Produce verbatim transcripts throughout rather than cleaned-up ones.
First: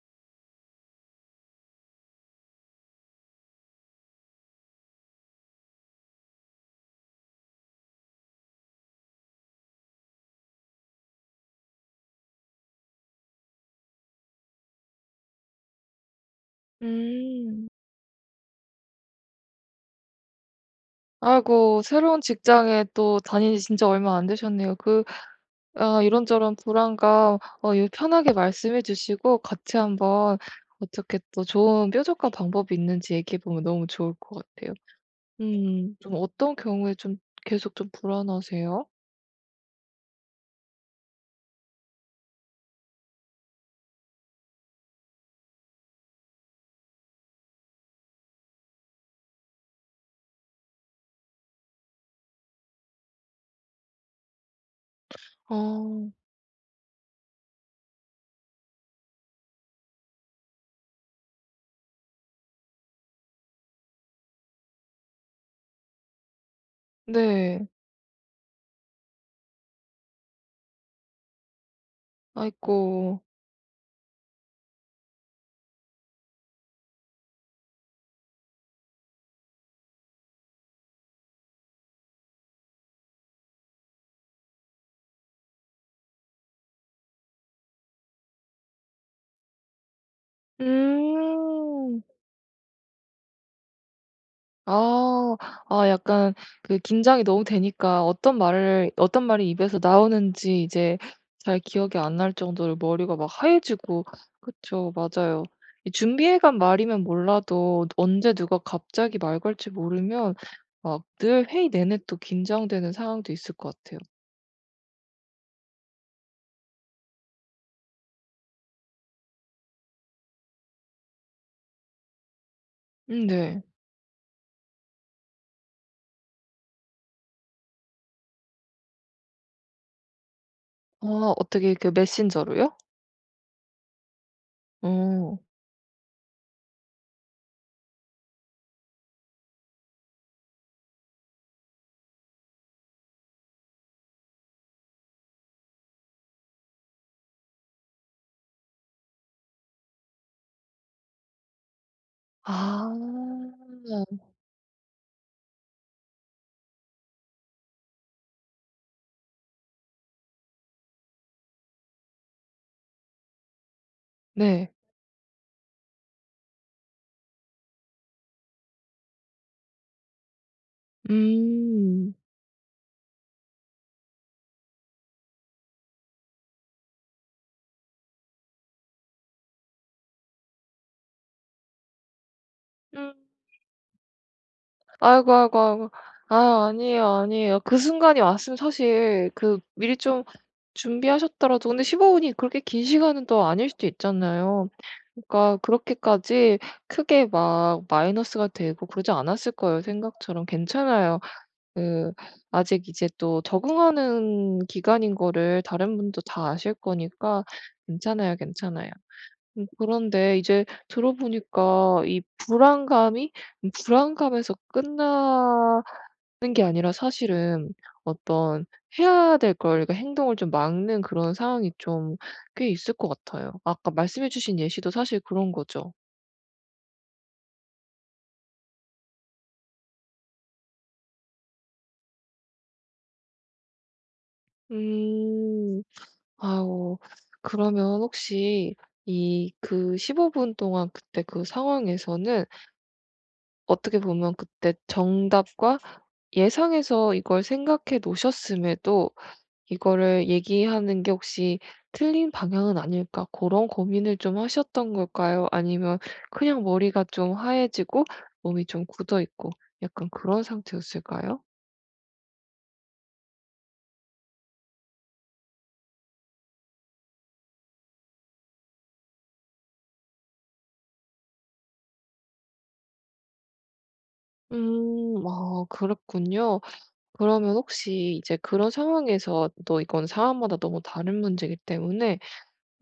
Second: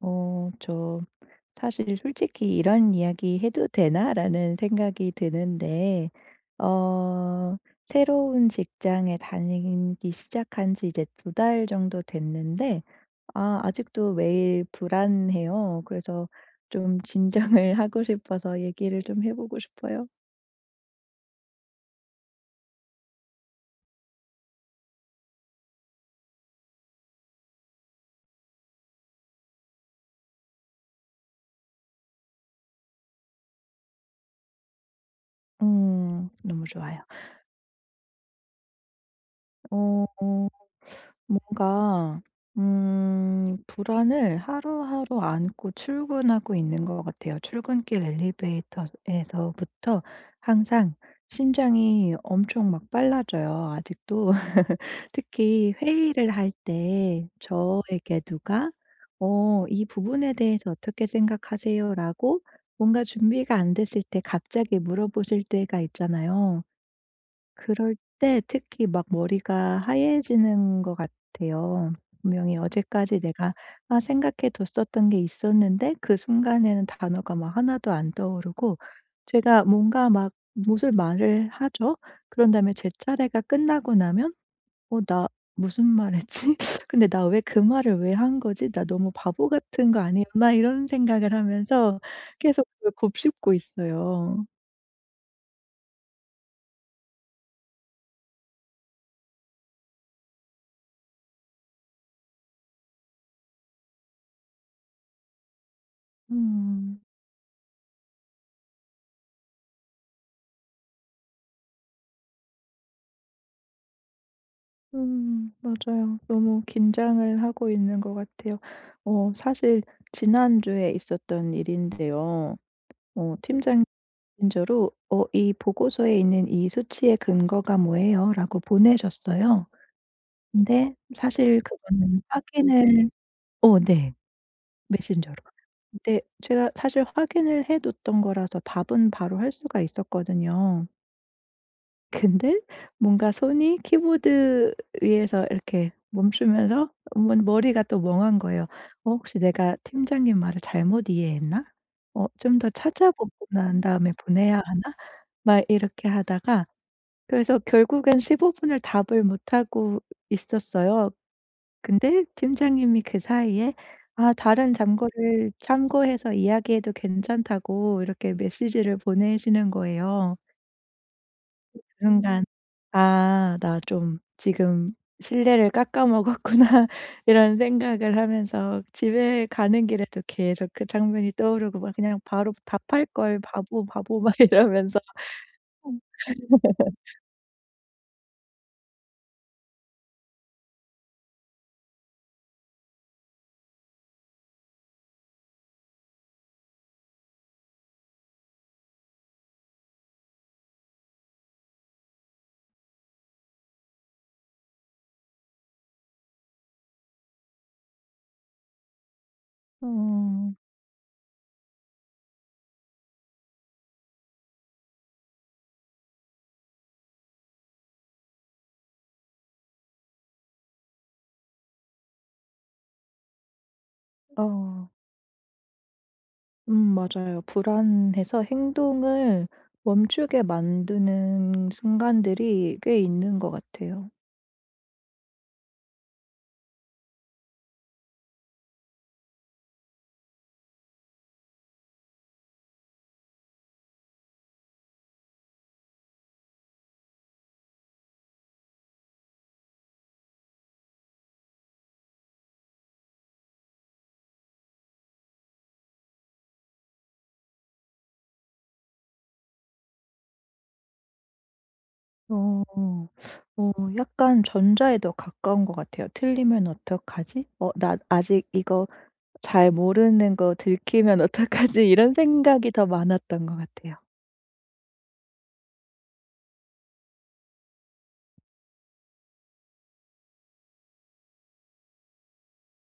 어 저 사실 솔직히 '이런 이야기 해도 되나?'라는 생각이 드는데, 어 새로운 직장에 다니기 시작한 지 이제 두 달 정도 됐는데 아 아직도 매일 불안해요. 그래서 좀 음. 진정을 하고 싶어서 얘기를 좀 해 보고 싶어요. 아이고, 새로운 직장에 또 다닌 지 진짜 얼마 안 되셨네요. 그 아 이런저런 불안감, 어 요 편하게 말씀해 주시고 같이 한번 어떻게 또 좋은 뾰족한 방법이 있는지 얘기해 보면 너무 좋을 것 같아요. 음. 좀 음 어떤 너무 경우에 좋아요. 좀 계속 좀 불안하세요? 어 뭔가 음 불안을 하루하루 안고 출근하고 있는 것 같아요. 출근길 엘리베이터에서부터 항상 심장이 엄청 막 빨라져요. 아직도 아. 특히 회의를 할 때 저에게 누가 "어 이 부분에 대해서 어떻게 생각하세요?"라고 뭔가 준비가 안 됐을 때 갑자기 물어보실 때가 있잖아요. 네. 그럴 때 특히 막 머리가 하얘지는 것 같아요. 분명히 어제까지 아이고. 내가 아 생각해 뒀었던 게 있었는데 그 순간에는 단어가 막 하나도 안 떠오르고 제가 뭔가 막 무슨 말을 하죠. 그런 다음에 제 차례가 끝나고 나면 '어 나 무슨 말 했지? 근데 나 왜 그 말을 왜 한 거지? 나 너무 바보 같은 거 아니었나?' 이런 생각을 하면서 음. 계속 그걸 곱씹고 있어요. 아. 아 약간 그 긴장이 너무 되니까 어떤 말을 어떤 말이 입에서 나오는지 이제 잘 기억이 안 날 정도로 머리가 막 하얘지고. 그쵸. 맞아요. 이 준비해 간 음. 말이면 몰라도 언제 누가 갑자기 말 걸지 모르면 막 늘 회의 내내 또 긴장되는 상황도 있을 것 같아요. 음 맞아요. 너무 긴장을 하고 있는 것 같아요. 어 사실 지난주에 있었던 일인데요. 음 어 팀 네. 장 메신저로 "어 이 보고서에 있는 이 수치의 근거가 뭐예요?"라고 보내셨어요. 근데 아 사실 어떻게 그 그거는 메신저로요? 확인을, 어 네. 메신저로. 어. 근데 제가 사실 확인을 해 뒀던 거라서 답은 바로 할 수가 있었거든요. 근데 뭔가 손이 키보드 위에서 이렇게 멈추면서 머 머리가 또 멍한 거예요. '어 혹시 내가 팀장님 말을 잘못 이해했나? 어 좀 더 찾아보고 아. 난 다음에 보내야 하나?' 막 이렇게 하다가, 그래서 결국엔 십오 분을 답을 못 하고 있었어요. 근데 팀장님이 그 사이에 "아 네. 다른 잠고를 참고해서 이야기해도 괜찮다."고 이렇게 메시지를 보내시는 거예요. 그 음. 순간 '아 나 좀 지금 실내를 깎아 먹었구나.' 이런 생각을 하면서 집에 가는 길에도 계속 그 장면이 떠오르고 막 그냥 바로 답할 음. 걸, 바보, 바보, 막 이러면서. 아이고, 아이고, 아이고. 아 아니에요, 아니에요. 그 순간이 왔으면 사실 그 미리 좀 준비하셨더라도, 근데 십오 분이 그렇게 긴 시간은 또 아닐 수도 있잖아요. 그러니까 그렇게까지 크게 막 마이너스가 되고 그러지 않았을 거예요, 생각처럼. 괜찮아요. 그 아직 이제 또 적응하는 기간인 거를 다른 분도 다 아실 거니까 괜찮아요, 괜찮아요. 음, 그런데 음 이제 들어 보니까 이 불안감이 불안감에서 끝나 하는 게 아니라 사실은 어떤 해야 될 걸, 그러니까 행동을 좀 막는 그런 상황이 좀 꽤 있을 것 같아요. 아까 말씀해 어 주신 예시도 사실 그런 거죠. 음 맞아요. 불안해서 행동을 멈추게 만드는 순간들이 꽤 있는 것 같아요. 음. 아우, 그러면 혹시 이 그 십오 분 동안 그때 그 상황에서는 어떻게 보면 그때 정답과 예상해서 이걸 생각해 놓으셨음에도 이거를 얘기하는 게 혹시 틀린 방향은 아닐까 그런 고민을 좀 하셨던 걸까요? 아니면 그냥 머리가 좀 하얘지고 몸이 좀 굳어 있고 약간 그런 상태였을까요? 어 어 약간 전자에 더 가까운 것 같아요. '틀리면 어떡하지? 어 나 아직 이거 잘 모르는 거 들키면 어떡하지?' 이런 생각이 더 많았던 것 같아요. 음. 아 그렇군요. 그러면 혹시 이제 그런 상황에서, 또 이건 사람마다 너무 다른 문제이기 때문에,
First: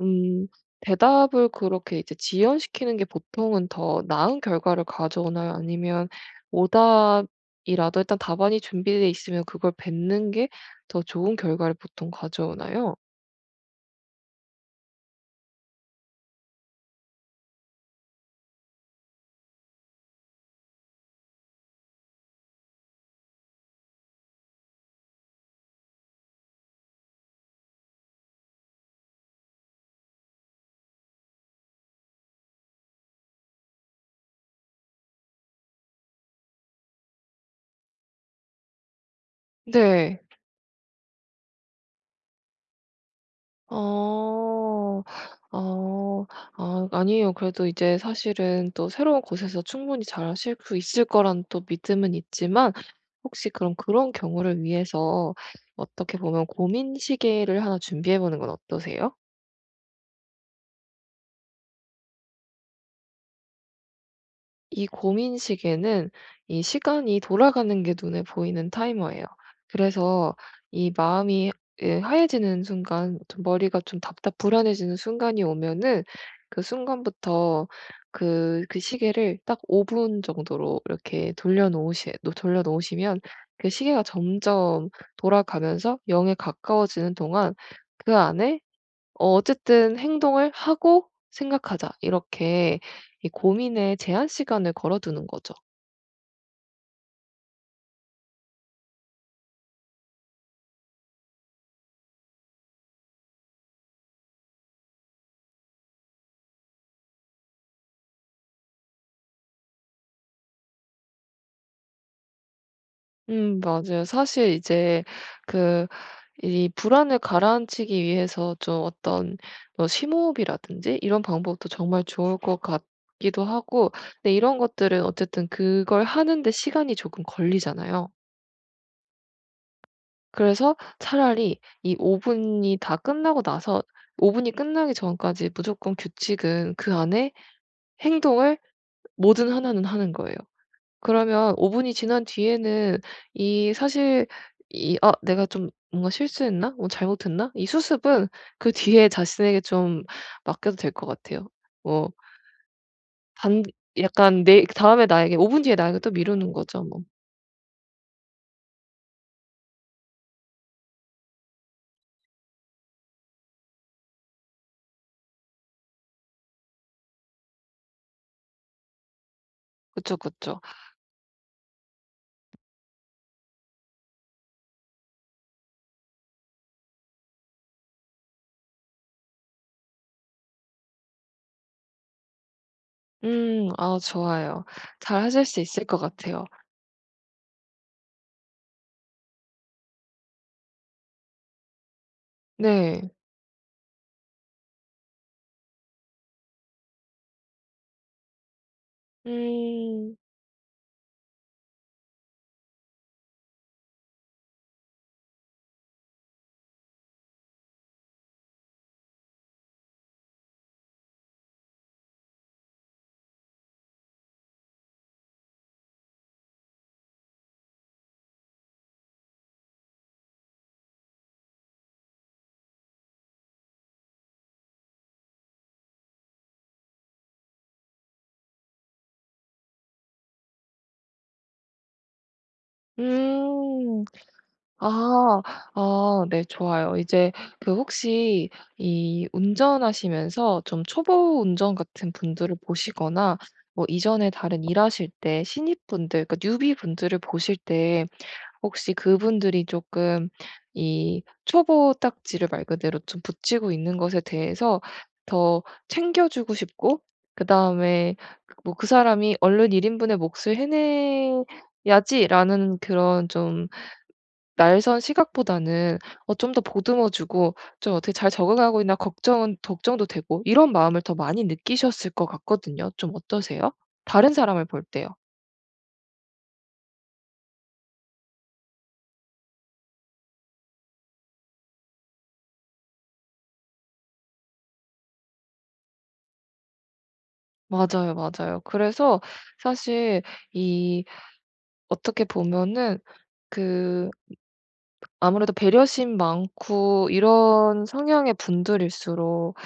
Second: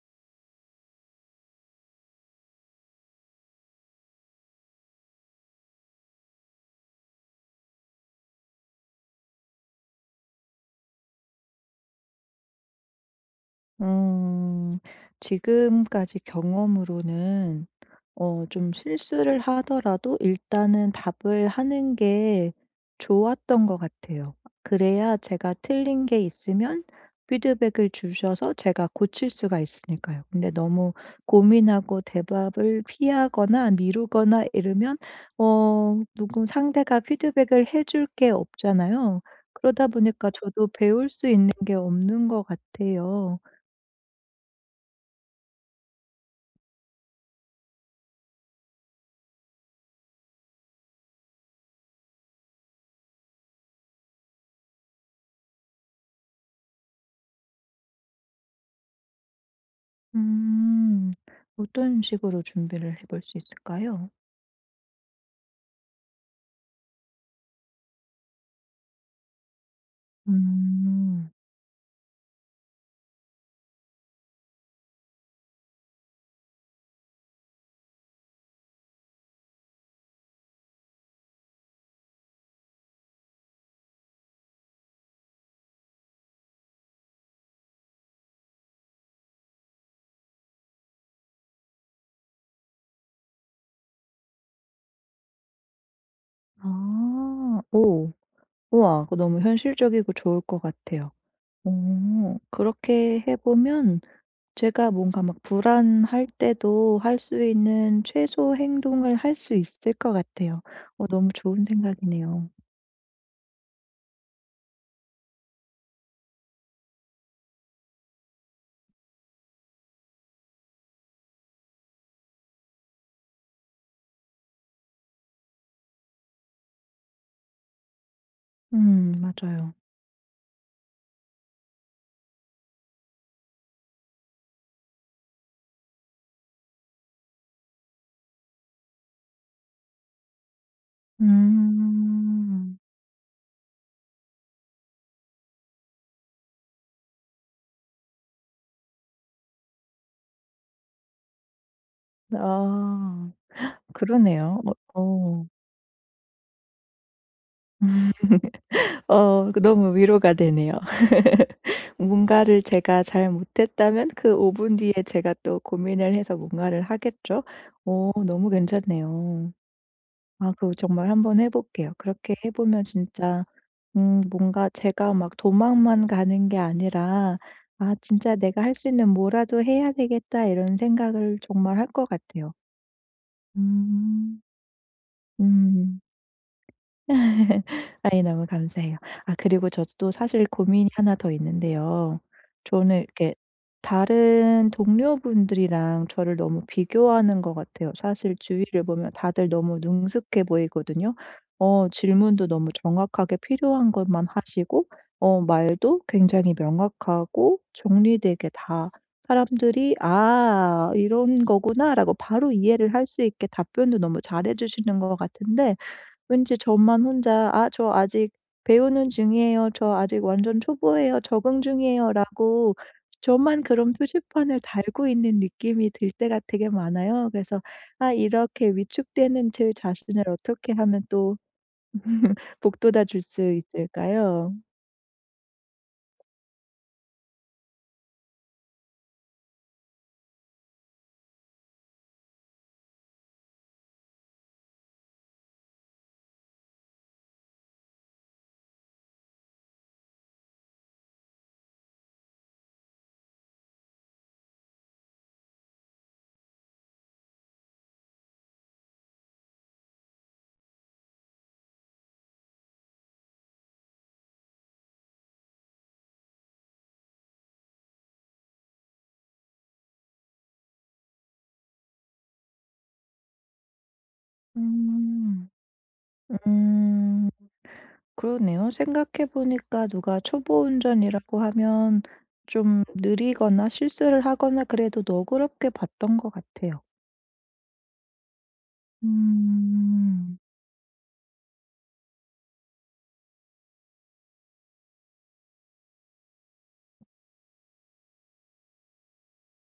음, 대답을 그렇게 이제 지연시키는 게 보통은 더 나은 결과를 가져오나요? 아니면 오답이라도 일단 답안이 준비돼 있으면 그걸 뱉는 게 더 좋은 결과를 보통 가져오나요? 음. 지금까지 경험으로는 어 좀 실수를 하더라도 일단은 답을 하는 게 좋았던 것 같아요. 그래야 제가 틀린 게 있으면 피드백을 주셔서 제가 고칠 수가 있으니까요. 근데 너무 고민하고 대답을 피하거나 미루거나 이러면 어 누군 상대가 피드백을 해줄 게 없잖아요. 그러다 네. 보니까 저도 배울 수 있는 게 없는 것 같아요. 어. 어. 아 아니에요. 그래도 이제 사실은 또 새로운 곳에서 충분히 잘하실 수 있을 거란 또 믿음은 있지만, 혹시 그럼 그런 경우를 위해서 어떻게 보면 고민 시계를 하나 준비해 보는 건 어떠세요? 음. 어떤 식으로 준비를 해볼 수 있을까요? 이 고민 시계는 이 시간이 돌아가는 게 눈에 보이는 타이머예요. 그래서 이 음. 마음이 예 하얘지는 순간, 좀 머리가 좀 답답 불안해지는 순간이 오면은 그 순간부터 그 그 시계를 딱 오 분 정도로 이렇게 돌려 놓으시 노 돌려 놓으시면 그 시계가 점점 돌아가면서 영에 가까워지는 동안 그 안에 어 어쨌든 "행동을 하고 생각하자." 이렇게 이 고민에 제한 시간을 걸어 두는 거죠. 아. 오. 우와. 그거 너무 현실적이고 좋을 것 같아요. 어. 그렇게 해 보면 제가 뭔가 막 불안할 때도 할 수 있는 최소 행동을 할 수 있을 것 같아요. 어 너무 좋은 생각이네요. 음 맞아요. 사실 이제 그 이 불안을 가라앉히기 위해서 좀 어떤, 뭐 심호흡이라든지 이런 방법도 정말 좋을 것 같기도 하고. 근데 이런 것들은 어쨌든 그걸 하는 데 시간이 조금 걸리잖아요. 음 맞아요. 그래서 차라리 이 오 분이 다 끝나고 나서, 오 분이 끝나기 전까지 무조건 규칙은 그 안에 행동을 뭐든 하나는 하는 거예요. 그러면 오 분이 지난 음. 뒤에는 이 사실 이 '아 내가 좀 뭔가 실수했나? 뭐 잘못했나?' 이 수습은 그 뒤에 자신에게 좀 맡겨도 될 것 같아요. 뭐 아. 반 약간 그러네요. 내 그 어 다음에 나에게 어. 오 분 뒤에 나에게 또 미루는 거죠 뭐. 어 그 너무 위로가 되네요. 뭔가를 제가 잘 못했다면 그 오 분 뒤에 제가 또 고민을 해서 뭔가를 하겠죠. 오 너무 괜찮네요. 그쵸, 아 그쵸. 그거 정말 한번 해 볼게요. 그렇게 해 보면 진짜 음 뭔가 제가 막 도망만 가는 게 아니라 '아 진짜 내가 할 수 있는 뭐라도 해야 되겠다.' 이런 생각을 정말 할 것 같아요. 음 아 음. 좋아요. 잘 하실 수 있을 것 음. 같아요. 아이 너무 감사해요. 아 그리고 저도 사실 고민이 하나 더 있는데요. 저는 네. 이렇게 다른 동료분들이랑 저를 너무 비교하는 것 같아요. 사실 주위를 보면 다들 너무 음. 능숙해 보이거든요. 어 질문도 너무 정확하게 필요한 것만 하시고 어 말도 굉장히 명확하고 정리되게 다 사람들이 '아 이런 거구나.'라고 바로 이해를 할 수 있게 답변도 너무 잘해 주시는 것 같은데, 왠지 저만 혼자 "아 저 아직 배우는 중이에요. 저 아직 완전 초보예요. 적응 중이에요."라고 저만 그런 표지판을 달고 있는 느낌이 들 때가 되게 많아요. 그래서 '아 이렇게 위축되는 제 자신을 어떻게 하면 또 북돋아 줄 수 음. 있을까요?' 아. 아 네 좋아요. 이제 그 혹시 이 운전하시면서 좀 초보 운전 같은 분들을 보시거나 뭐 이전에 다른 일하실 때 신입분들, 그러니까 뉴비 분들을 보실 때 혹시 그분들이 조금 이 초보 딱지를 말 그대로 좀 붙이고 있는 것에 대해서 더 챙겨 주고 싶고, 그다음에 뭐 '그 사람이 얼른 일 인분의 몫을 해내야지.'라는 그런 좀 날선 시각보다는 어 좀 더 보듬어 주고 좀 어떻게 잘 적응하고 있나 걱정은, 걱정도 되고, 이런 마음을 더 많이 느끼셨을 것 같거든요. 좀 어떠세요? 다른 사람을 볼 때요. 음. 음. 그러네요. 생각해 보니까 누가 초보 운전이라고 하면 좀 느리거나 실수를 하거나 그래도 너그럽게 봤던 것 같아요. 맞아요, 맞아요. 그래서 사실 음. 이, 어떻게 보면은 그 아무래도 배려심 많고 이런 성향의 분들일수록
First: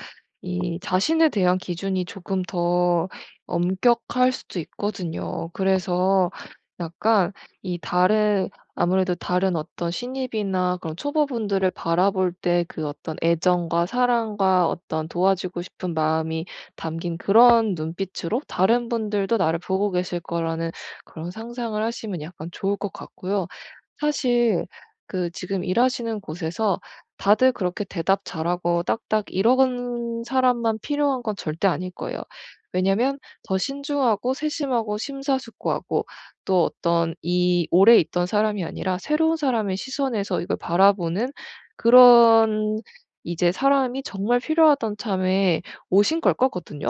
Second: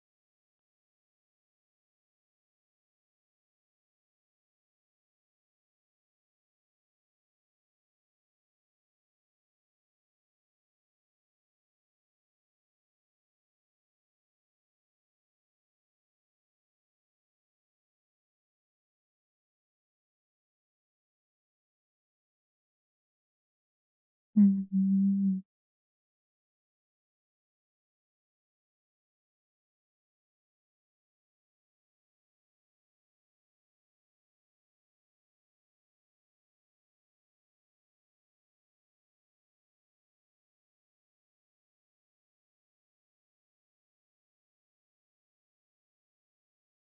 이 자신에 대한 기준이 조금 더 엄격할 수도 있거든요. 그래서 약간 이 다른 아무래도 다른 어떤 신입이나 그런 초보분들을 바라볼 때 그 어떤 애정과 사랑과 어떤 도와주고 싶은 마음이 담긴 그런 눈빛으로 다른 분들도 나를 보고 계실 거라는 그런 상상을 하시면 약간 좋을 것 같고요. 사실 그 음. 지금 일하시는 곳에서 다들 그렇게 대답 잘하고 딱딱 이런 사람만 필요한 건 절대 아닐 거예요. 왜냐면 더 신중하고 세심하고 심사숙고하고 또 어떤 이 오래 있던 사람이 아니라 새로운 사람의 시선에서 이걸 바라보는 그런, 이제 사람이 정말 필요하던 참에 오신 걸 거거든요.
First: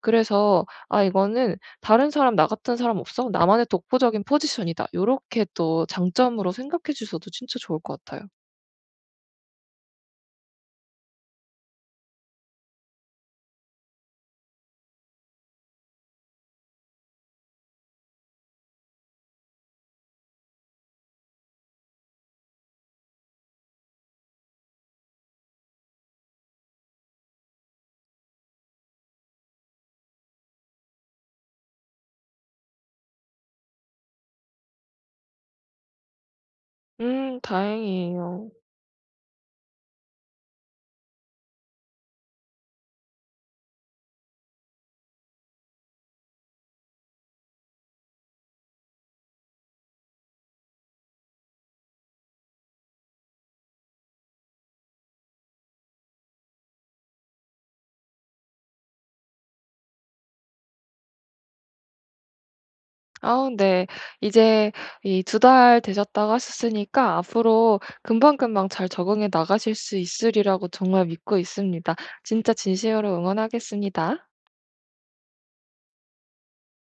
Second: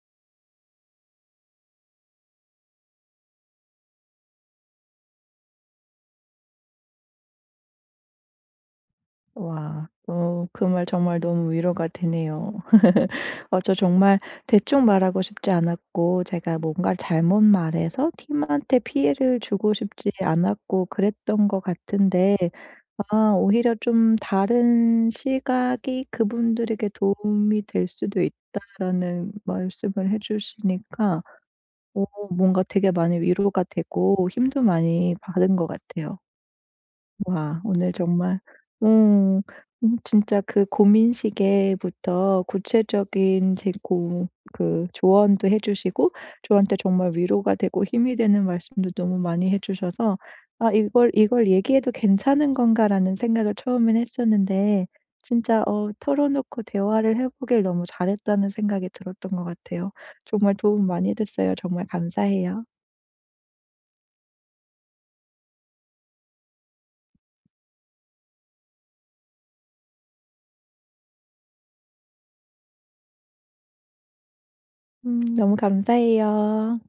그래서 '아 이거는 다른 사람, 나 같은 사람 없어. 나만의 독보적인 포지션이다.' 요렇게 또 장점으로 생각해 주셔도 진짜 좋을 것 같아요. 와. 어 그 말 정말 너무 위로가 되네요. 어 저 정말 대충 말하고 싶지 않았고 제가 뭔가를 잘못 말해서 팀한테 피해를 주고 싶지 않았고 그랬던 것 같은데, 아 오히려 좀 다른 시각이 그분들에게 도움이 될 수도 있다라는 말씀을 해 주시니까 오, 뭔가 되게 많이 위로가 되고 힘도 많이 받은 것 같아요. 음 와 오늘 정말 다행이에요. 음 음 진짜 그 고민 시계부터 구체적인 제고, 그 조언도 해 주시고 저한테 정말 위로가 되고 힘이 되는 말씀도 너무 많이 해 주셔서 '아 이걸 이걸 얘기해도 괜찮은 건가.'라는 생각을 처음엔 했었는데, 진짜 어 털어 놓고 대화를 해 보길 너무 잘했다는 생각이 들었던 것 같아요. 정말 도움 많이 됐어요. 정말 감사해요. 아 근데 이제 이 두 달 되셨다고 하셨으니까 앞으로 금방금방 잘 적응해 나가실 수 있으리라고 정말 믿고 있습니다. 진짜 진심으로 응원하겠습니다. 음 너무 감사해요.